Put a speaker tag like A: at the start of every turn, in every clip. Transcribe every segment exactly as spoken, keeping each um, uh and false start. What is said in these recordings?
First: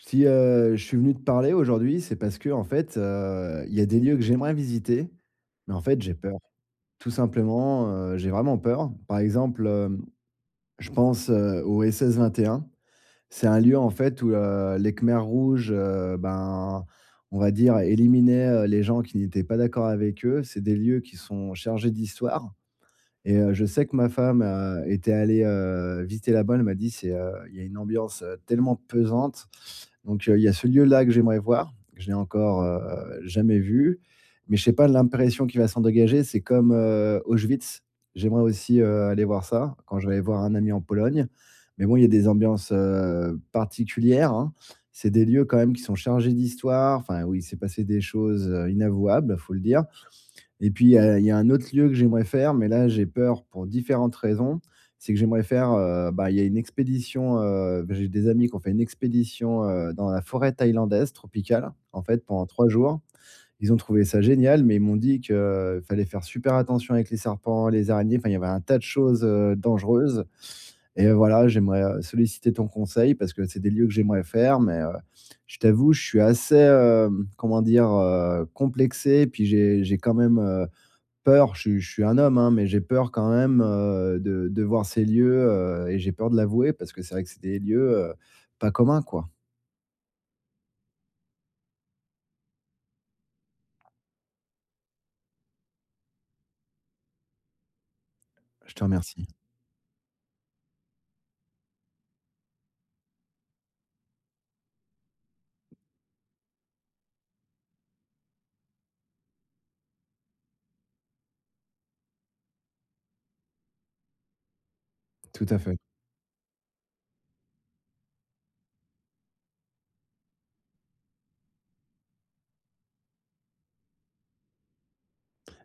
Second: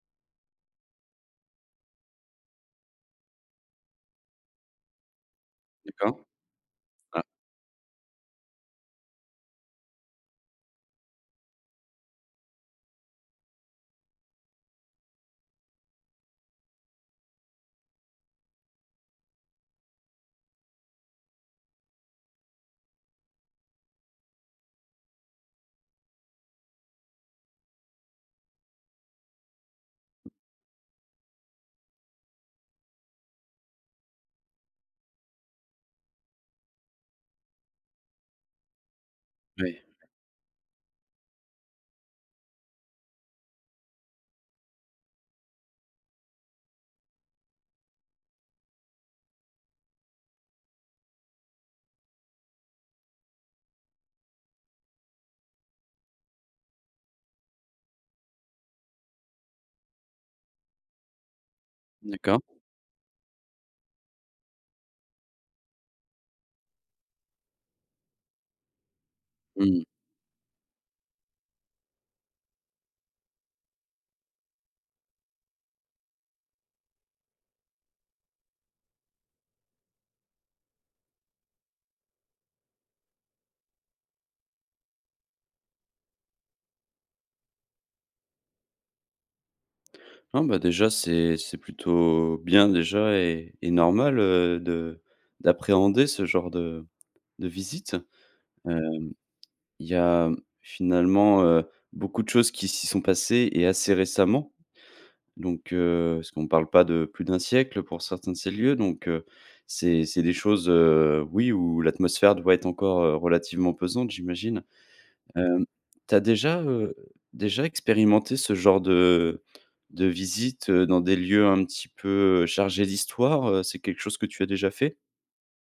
A: Si, heu, je suis venu te parler aujourd'hui, c'est parce qu'en fait, heu, il y a des lieux que j'aimerais visiter, mais, en fait, j'ai
B: D'accord.
A: peur. Tout
B: Ah
A: simplement, heu, j'ai vraiment peur. Par exemple, je pense au SS21. C'est un lieu, en fait, où, heu, les Khmers rouges, heu, ben, on va dire éliminaient, heu, les gens qui n'étaient pas d'accord avec eux. C'est des lieux qui sont chargés d'Histoire et heu, je sais que ma femme a était allée, heu, visiter là bas. Elle m'a dit: «C'est, heu il y a une ambiance tellement pesante». Donc, il y a ce lieu-là que j'aimerais voir. Je l'ai encore, heu, jamais vu, mais je sais pas l'impression qu'il va s'en dégager. C'est comme, heu, Auschwitz. J'aimerais aussi, heu, aller voir ça,
B: Oui.
A: quand j'irai voir un ami en Pologne. Mais bon, il y a des ambiances, heu, particulières, hein. C'est des lieux, quand même, qui sont chargés d'Histoire. Enfin, où il s'est passé des choses inavouables, faut le dire. Et puis, il y a il y a un autre lieu que j'aimerais faire, mais là, j'ai peur pour différentes raisons. C'est que j'aimerais faire, heu bah, il y a une expédition, heu beh, j'ai des amis qui ont fait une expédition, heu, dans la forêt thaïlandaise tropicale, en fait,
B: D'accord.
A: pendant trois jours. Ils ont trouvé ça génial, mais ils m'ont dit que fallait faire super attention avec les serpents, les araignées. Enfin, il y avait un tas de choses, heu,
B: Mmh.
A: dangereuses. Et heu, voilà, j'aimerais solliciter ton conseil parce que c'est des lieux que j'aimerais faire, mais, heu, je t'avoue, je suis assez, heu, comment dire, heu, complexé. Puis j'ai j'ai quand même, heu, peur. Je suis je suis un homme, hein, mais j'ai peur quand même, heu, de de voir ces lieux, heu. Et j'ai peur de l'avouer parce que c'est vrai que c'est des lieux, heu, pas communs, quoi.
B: Ah, bah déjà, c'est c'est plutôt bien, déjà et et normal, heu, de d'appréhender ce genre de de visite.
A: Je
B: Heu,
A: te remercie.
B: il y a, finalement, heu, beaucoup de choses qui s'y sont passées et assez récemment. Donc heu, parce qu'on parle pas de plus d'un siècle pour certains de ces lieux, donc heu, c'est c'est des choses, heu, oui, où l'atmosphère doit être encore, heu, relativement pesante, j'imagine.
A: Tout à
B: Hem,
A: fait.
B: tu as déjà, heu, déjà expérimenté ce genre de, heu, de visites, heu, dans des lieux un petit peu, heu, chargés d'Histoire? Heu, c'est quelque chose que tu as déjà fait?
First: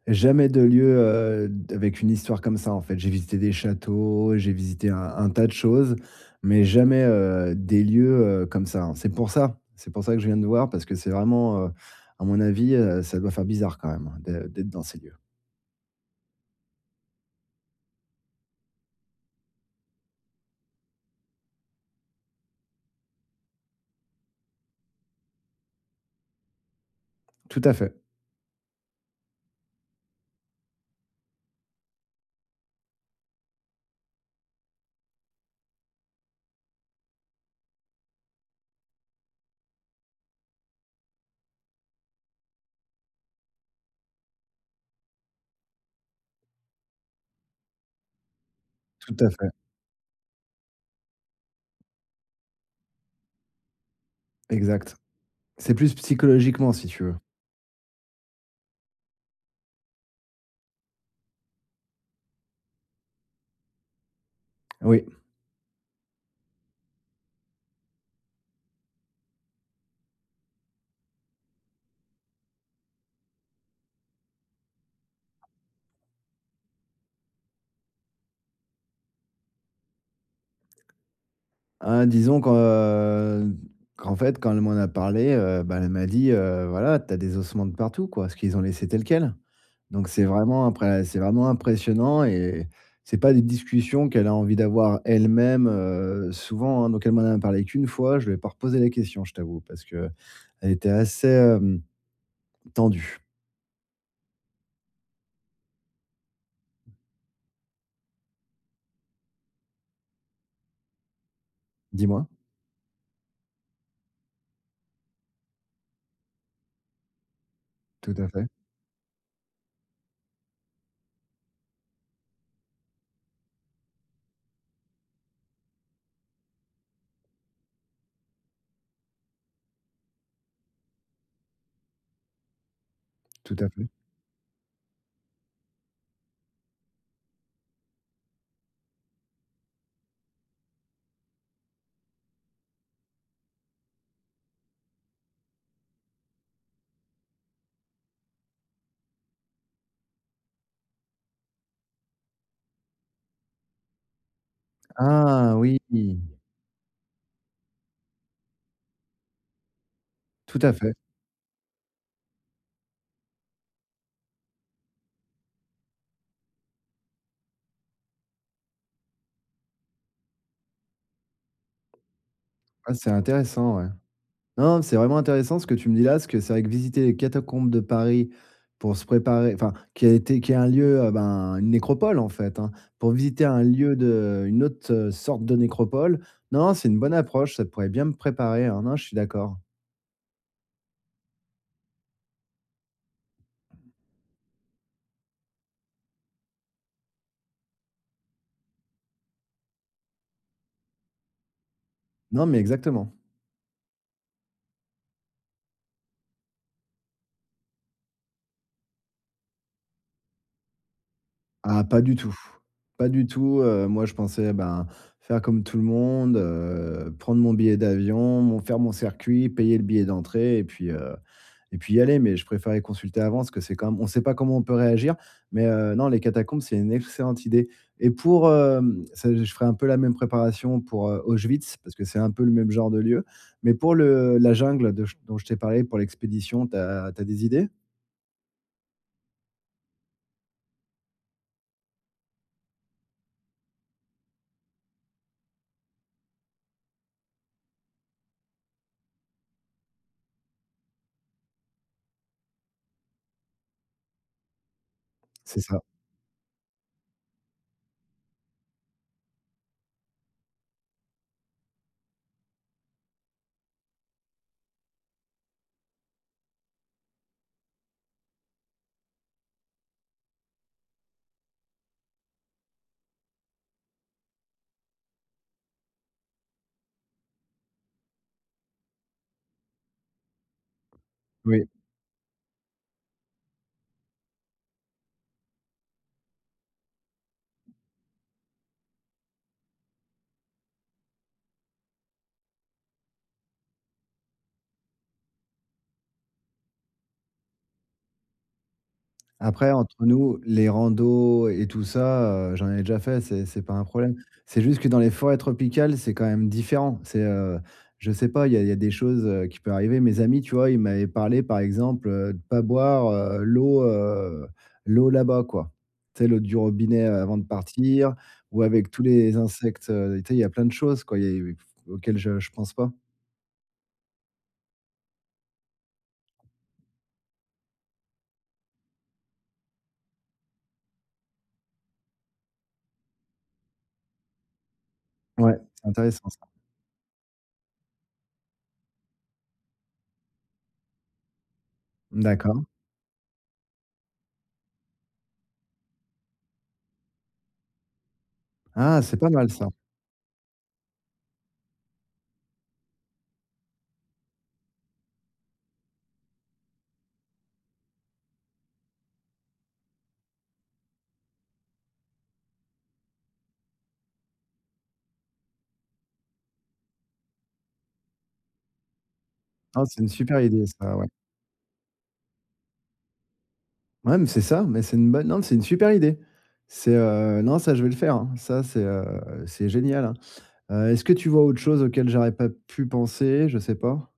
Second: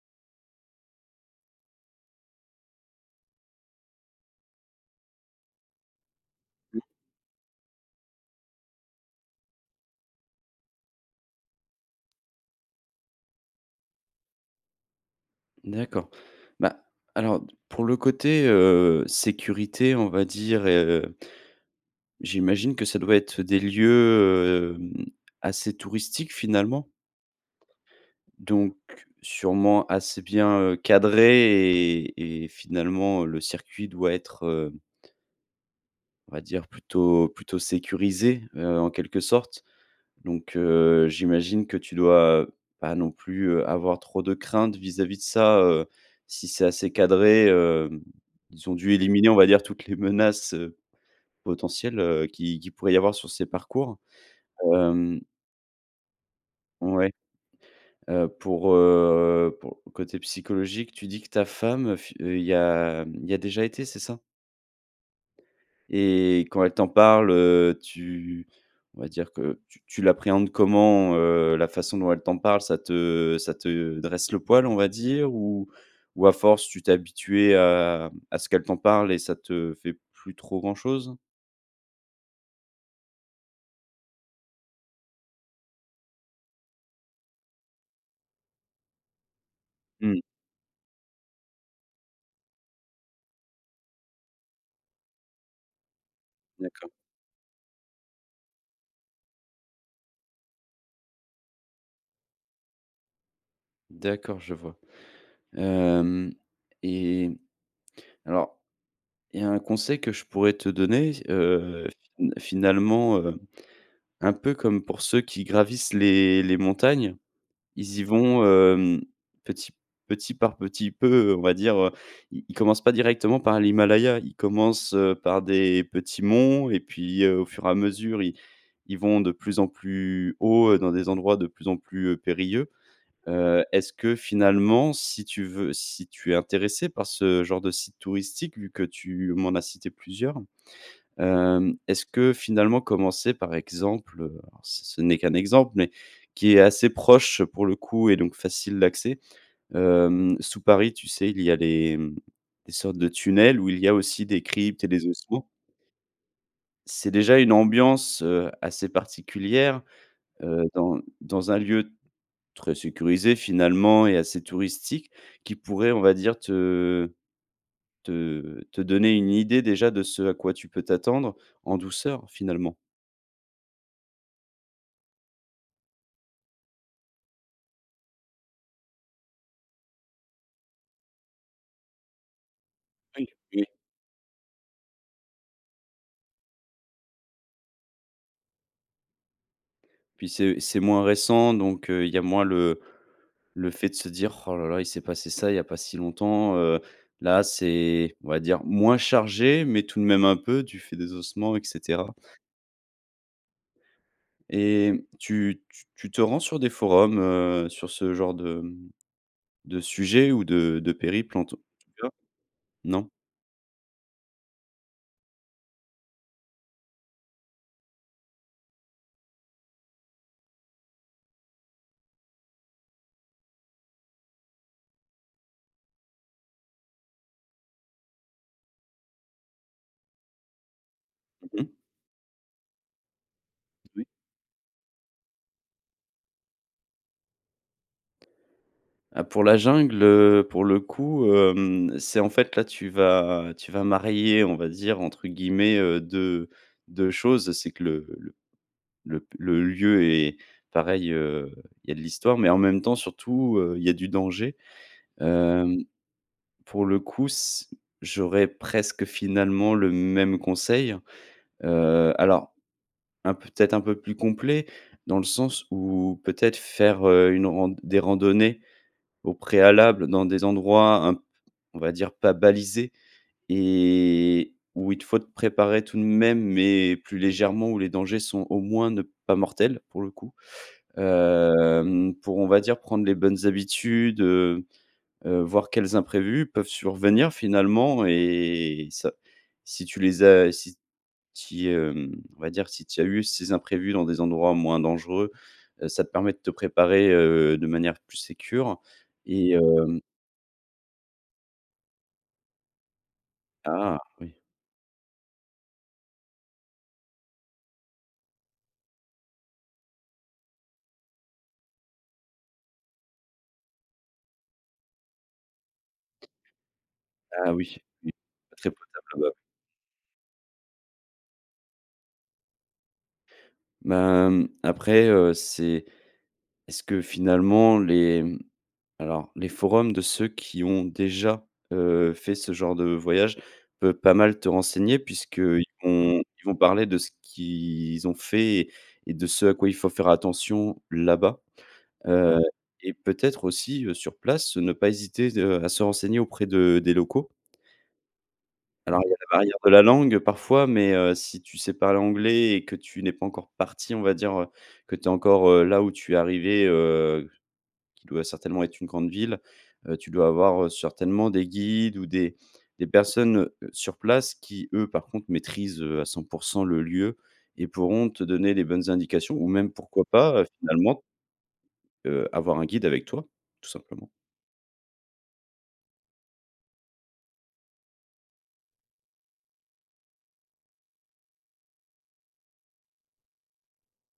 A: Jamais de lieux, heu, d avec une histoire comme ça, en fait. J'ai visité des châteaux, j'ai visité un un tas de choses, mais
B: [unintelligible]
A: jamais, heu, des lieux, heu, comme ça. C'est pour ça. C'est pour ça que je viens te voir parce que c'est vraiment, heu, à mon avis, heu, ça doit faire bizarre quand même d'ê d'être dans ces lieux.
B: D'accord. Bah, alors pour le côté, heu, sécurité, on va dire et heu j'imagine que ça doit être des lieux, heu, hem, assez touristiques, finalement
A: Tout à fait.
B: donc sûrement, assez bien, heu, cadrés et et finalement, le circuit doit être, heu on va dire plutôt plutôt sécurisé, heu, en quelque sorte. Donc heu, j'imagine que tu dois pas non plus, heu, avoir trop de craintes vis-à-vis de ça, heu, si c'est assez cadré. Hem, ils ont dû
A: Tout
B: éliminer,
A: à
B: on va
A: fait.
B: dire, toutes les menaces, heu, potentielles, heu, qui qui pourraient y avoir sur ces parcours.
A: Exact.
B: Hem.
A: C'est plus psychologiquement, si tu
B: Ouais.
A: veux.
B: Heu, pour, heu, pour côté psychologique, tu dis que ta femme, fi y a y a déjà été, c'est ça?
A: Oui.
B: Et quand elle t'en parle, heu, tu on va dire que tu tu l'appréhendes comment, heu, la façon dont elle t'en parle? Ça te ça te dresse le poil, on va dire, ou ou à force, tu t'es habitué à à ce qu'elle t'en parle et ça te fait plus trop grand chose?
A: Ah, disons que, heu, qu'en fait, quand elle m'en a parlé, heu, bah, elle m'a dit, heu: «Voilà, tu as des ossements de partout», quoi, parce qu'ils ont laissé tel quel. Donc
B: Mmh.
A: c'est vraiment imprè c'est vraiment impressionnant et et c'est pas des discussions qu'elle a envie d'avoir, elle-même, heu, souvent,
B: D'accord.
A: hein, donc elle m'en a parlé qu'une fois, je lui ai pas reposé la question, je t'avoue, parce qu'elle était assez, hem, tendue.
B: D'accord je vois. Hem, et alors il y a un conseil que je pourrais te donner, heu,
A: Dis-moi.
B: fina finalement, heu, un peu comme pour ceux qui gravissent les les montagnes, ils y
A: Tout à
B: vont,
A: fait.
B: hem, petit petit par petit peu, on va dire, heu, ils commencent pas directement par l'Himalaya. Ils commencent, heu, par des petits monts et puis au fur et à mesure, ils ils vont de plus en plus haut dans des endroits de plus en plus, heu, périlleux.
A: Tout
B: Heu,
A: à fait.
B: est-ce que finalement, si tu veux si tu es intéressé par ce genre de site touristique, vu que tu m'en as cité plusieurs, hem, est-ce que, finalement, commencer par exemple- ce n'est qu'un exemple, mais qui est assez proche pour le coup et donc facile d'accès- hem, sous Paris, tu sais, il y a des sortes de tunnels où il y a aussi des cryptes et des ossements
A: Ah! Oui.
B: c'est déjà une ambiance, heu, assez particulière,
A: Tout
B: heu,
A: à fait.
B: dans dans un lieu très sécurisé, finalement, et assez touristique, qui pourrait, on va dire, te te te donner une idée déjà de ce à quoi tu peux t'attendre en douceur, finalement.
A: Ah c'est intéressant, ouais. Non, c'est vraiment intéressant ce que tu me dis là, parce que c'est vrai que visiter les catacombes de Paris pour se préparer, enfin qui a été qui est un lieu ben, une nécropole en fait, hein, pour
B: Oui,
A: visiter un
B: oui.
A: lieu de une autre sorte de nécropole, non c'est une bonne approche, ça pourrait bien me préparer, hein, non, je suis d'accord.
B: Puis c'est c'est moins récent, donc heu, il y a moins le le fait de se dire: «Ouh là là, il s'est passé ça, il n'y a pas si longtemps». Heu, là, c'est on va dire moins chargé, mais tout de même un peu, du fait des ossements et cetera.
A: Non mais exactement.
B: Et tu tu te rends sur des forums, heu, sur ce genre de de sujet ou de de périple en tout
A: Ah pas
B: cas
A: du tout. Pas
B: non?
A: du tout, heu, moi je pensais ben faire comme tout le monde, heu, prendre mon billet d'avion, mon faire mon circuit, payer le billet d'entrée et puis heu et puis y aller, mais je préférais consulter avant parce que c'est quand même on sait pas comment on peut réagir, mais heu, non les catacombes c'est une excellente idée. Et pour, heu, s je ferai un peu la même préparation pour
B: Mmh mh.
A: Auschwitz parce que c'est un peu le même genre de lieu, mais pour
B: Oui.
A: le la jungle de dont je t'ai parlé pour l'expédition, tu as tu as des idées?
B: Ah pour la jungle, heu, pour le coup, hem, c'est en fait là, tu vas tu vas «marier» on va dire entre guillemets deux deux choses, c'est que le le le lieu est pareil, heu, il y a de l'histoire, mais en même temps surtout, heu, il y a du danger.
A: C'est ça.
B: Hem pour le coup, s j'aurais presque finalement le même conseil. Heu, alors un, peut-être, un peu plus complet, dans le sens où peut-être faire, heu, une rand des randonnées au préalable dans des endroits un peu, on va dire pas balisés, et où il te faut préparer tout de même, mais plus légèrement, où les dangers sont au moins ne pas mortels, pour le coup
A: Oui.
B: hem, pour, on va dire prendre les bonnes habitudes, heu heu, voir quels imprévus peuvent survenir finalement et ça si tu les as, si si, hem on va dire si tu as eu ces imprévus dans des endroits moins dangereux, ça te permet de te préparer, heu, de manière plus sécure et
A: Après,
B: hem
A: entre nous, les randos et tout ça, heu, j'en ai déjà fait, c'est c'est pas un
B: Ah!
A: problème.
B: Oui.
A: C'est juste que dans les forêts tropicales, c'est quand même, différent. C'est, heu, je sais pas, il y a il y a des choses qui peuvent arriver. Mes amis tu vois, ils m'avaient parlé, par exemple, heu, de pas boire l'eau, heu, l'eau, là-bas, quoi. Tu sais, l'eau du robinet avant de
B: Ah! Oui, oui.
A: partir
B: Pas
A: ou
B: très
A: avec tous
B: potable,
A: les
B: là-bas.
A: insectes, tu sais, il y a plein de choses, quoi, il y a il y a auxquelles je je pense pas.
B: Bah, hem, après, heu, c'est est-ce que finalement les alors, les forums de ceux qui ont déjà, heu, fait ce genre de voyage peut pas mal te renseigner
A: Ouais,
B: puisqu'ils
A: c'est
B: vont
A: intéressant
B: ils
A: ça.
B: vont parler de ce qu'ils ont fait et de ce à quoi il faut faire attention, là-bas. Heu
A: D'accord.
B: et peut-être aussi, heu, sur place, ne pas hésiter, heu, à se renseigner auprès de des locaux. Alors
A: Ah!
B: il y a
A: C'est pas
B: la
A: mal
B: barrière
A: ça.
B: de la langue parfois, mais heu, si tu sais parler anglais et que tu n'es pas encore parti, on va dire que tu es encore là où tu es arrivé, heu, qui doit certainement être une grande ville, heu, tu dois avoir certainement des guides ou des des personnes, heu, sur place qui eux, par contre, maîtrisent, heu, à cent pour cent le lieu et pourront te donner les bonnes indications ou même
A: Ah! C'est
B: pourquoi
A: une super
B: pas, heu,
A: idée ça,
B: finalement
A: ouais.
B: heu, avoir un guide avec toi, tout simplement.
A: Ouais mais c'est ça, mais c'est une bonne non c'est une super idée. C'est, heu non, ça je vais le faire, hein, ça c'est, heu, c'est génial, hein. Heu, est-ce que tu vois autre chose auquel j'aurais pas pu penser? Je sais pas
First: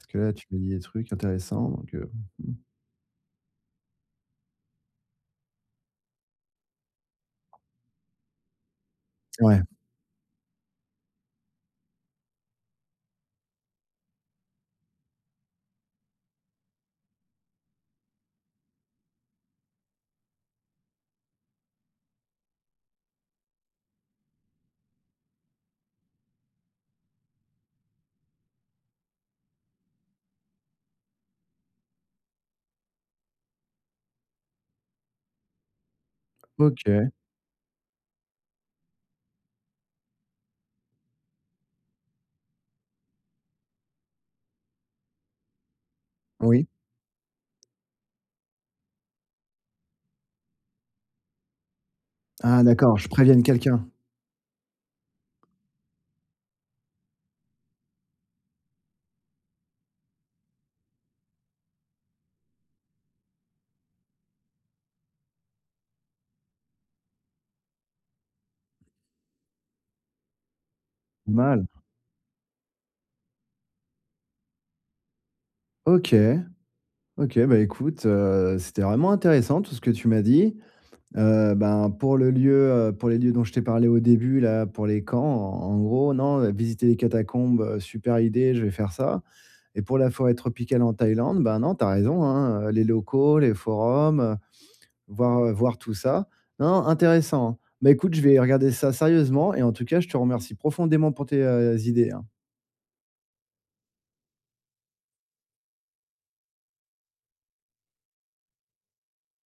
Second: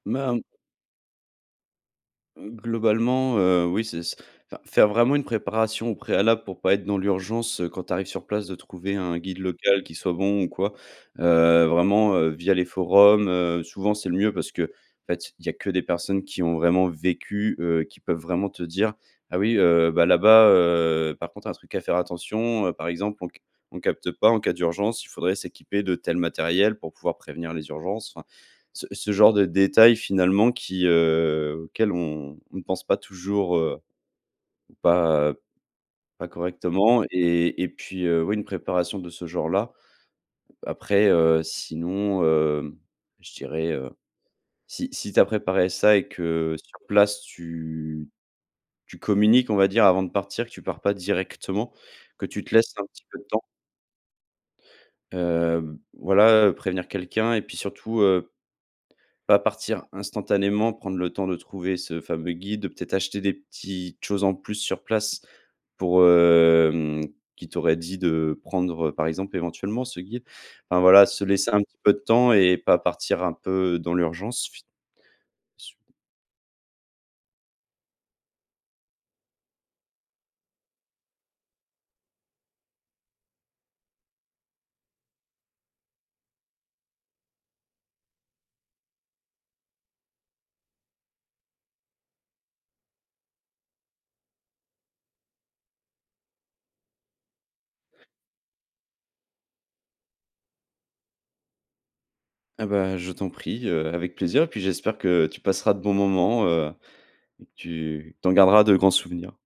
A: parce que là,
B: Ben
A: tu me dis des trucs intéressants donc heu, mmh.
B: Globalement, heu, oui, c'est c'est enfin, faire vraiment une préparation au préalable pour pas être dans l'urgence quand tu arrives sur place de trouver un guide
A: Ouais.
B: local qui soit bon ou quoi. Heu, vraiment, heu, via les forums, heu, souvent, c'est le mieux parce que, en fait, il y a que des personnes qui ont vraiment vécu, heu, qui peuvent vraiment te dire: «Ah oui, heu, bah là-bas, heu, par contre un truc à faire attention, heu, par exemple, on c on capte pas, en cas d'urgence, il faudrait s'équiper de tel matériel pour pouvoir prévenir les urgences». Enfin, ce ce genre de détails, finalement, qui, heu, auquel on ne pense pas toujours, heu, pas pas correctement,
A: OK.
B: et et puis heu, oui une préparation de ce genre-là. Après heu, sinon, heu, je dirais, heu, si si tu as préparé ça et que
A: Oui.
B: sur place tu tu communiques, on va dire, avant de partir, que tu pars pas directement, que tu te
A: Ah
B: laisses un
A: d'accord,
B: petit
A: je
B: peu de
A: prévienne
B: temps
A: quelqu'un.
B: Hem, voilà, prévenir quelqu'un et puis surtout, heu, pas partir instantanément, prendre le temps de trouver ce fameux guide, peut-être acheter des petites choses en plus sur place pour, hem qui t'aurait dit de prendre, heu, par exemple, éventuellement ce guide. Enfin voilà, se
A: Pas
B: laisser un
A: mal!
B: petit peu de temps et pas partir un peu dans l'urgence. [unintelligible]
A: OK. OK, bah écoute, heu, c'était vraiment intéressant tout ce que tu m'as dit. Heu, ben pour le lieu, heu, pour les lieux dont je t'ai parlé au début, là, pour les camps, en en gros, non, visiter les catacombes: super idée, je vais faire ça, et pour la forêt tropicale en Thaïlande, bah non, tu as raison, hein, les locaux, les forums, heu, voir voir tout ça. Non, intéressant, hein. Beh écoute je vais regarder ça sérieusement, et en tout cas, je te remercie profondément pour tes, heu, idées, hein.
B: Ah bah je t'en prie, heu, avec plaisir et puis j'espère que tu passeras de bons moments, heu et que tu t'en garderas de grands souvenirs.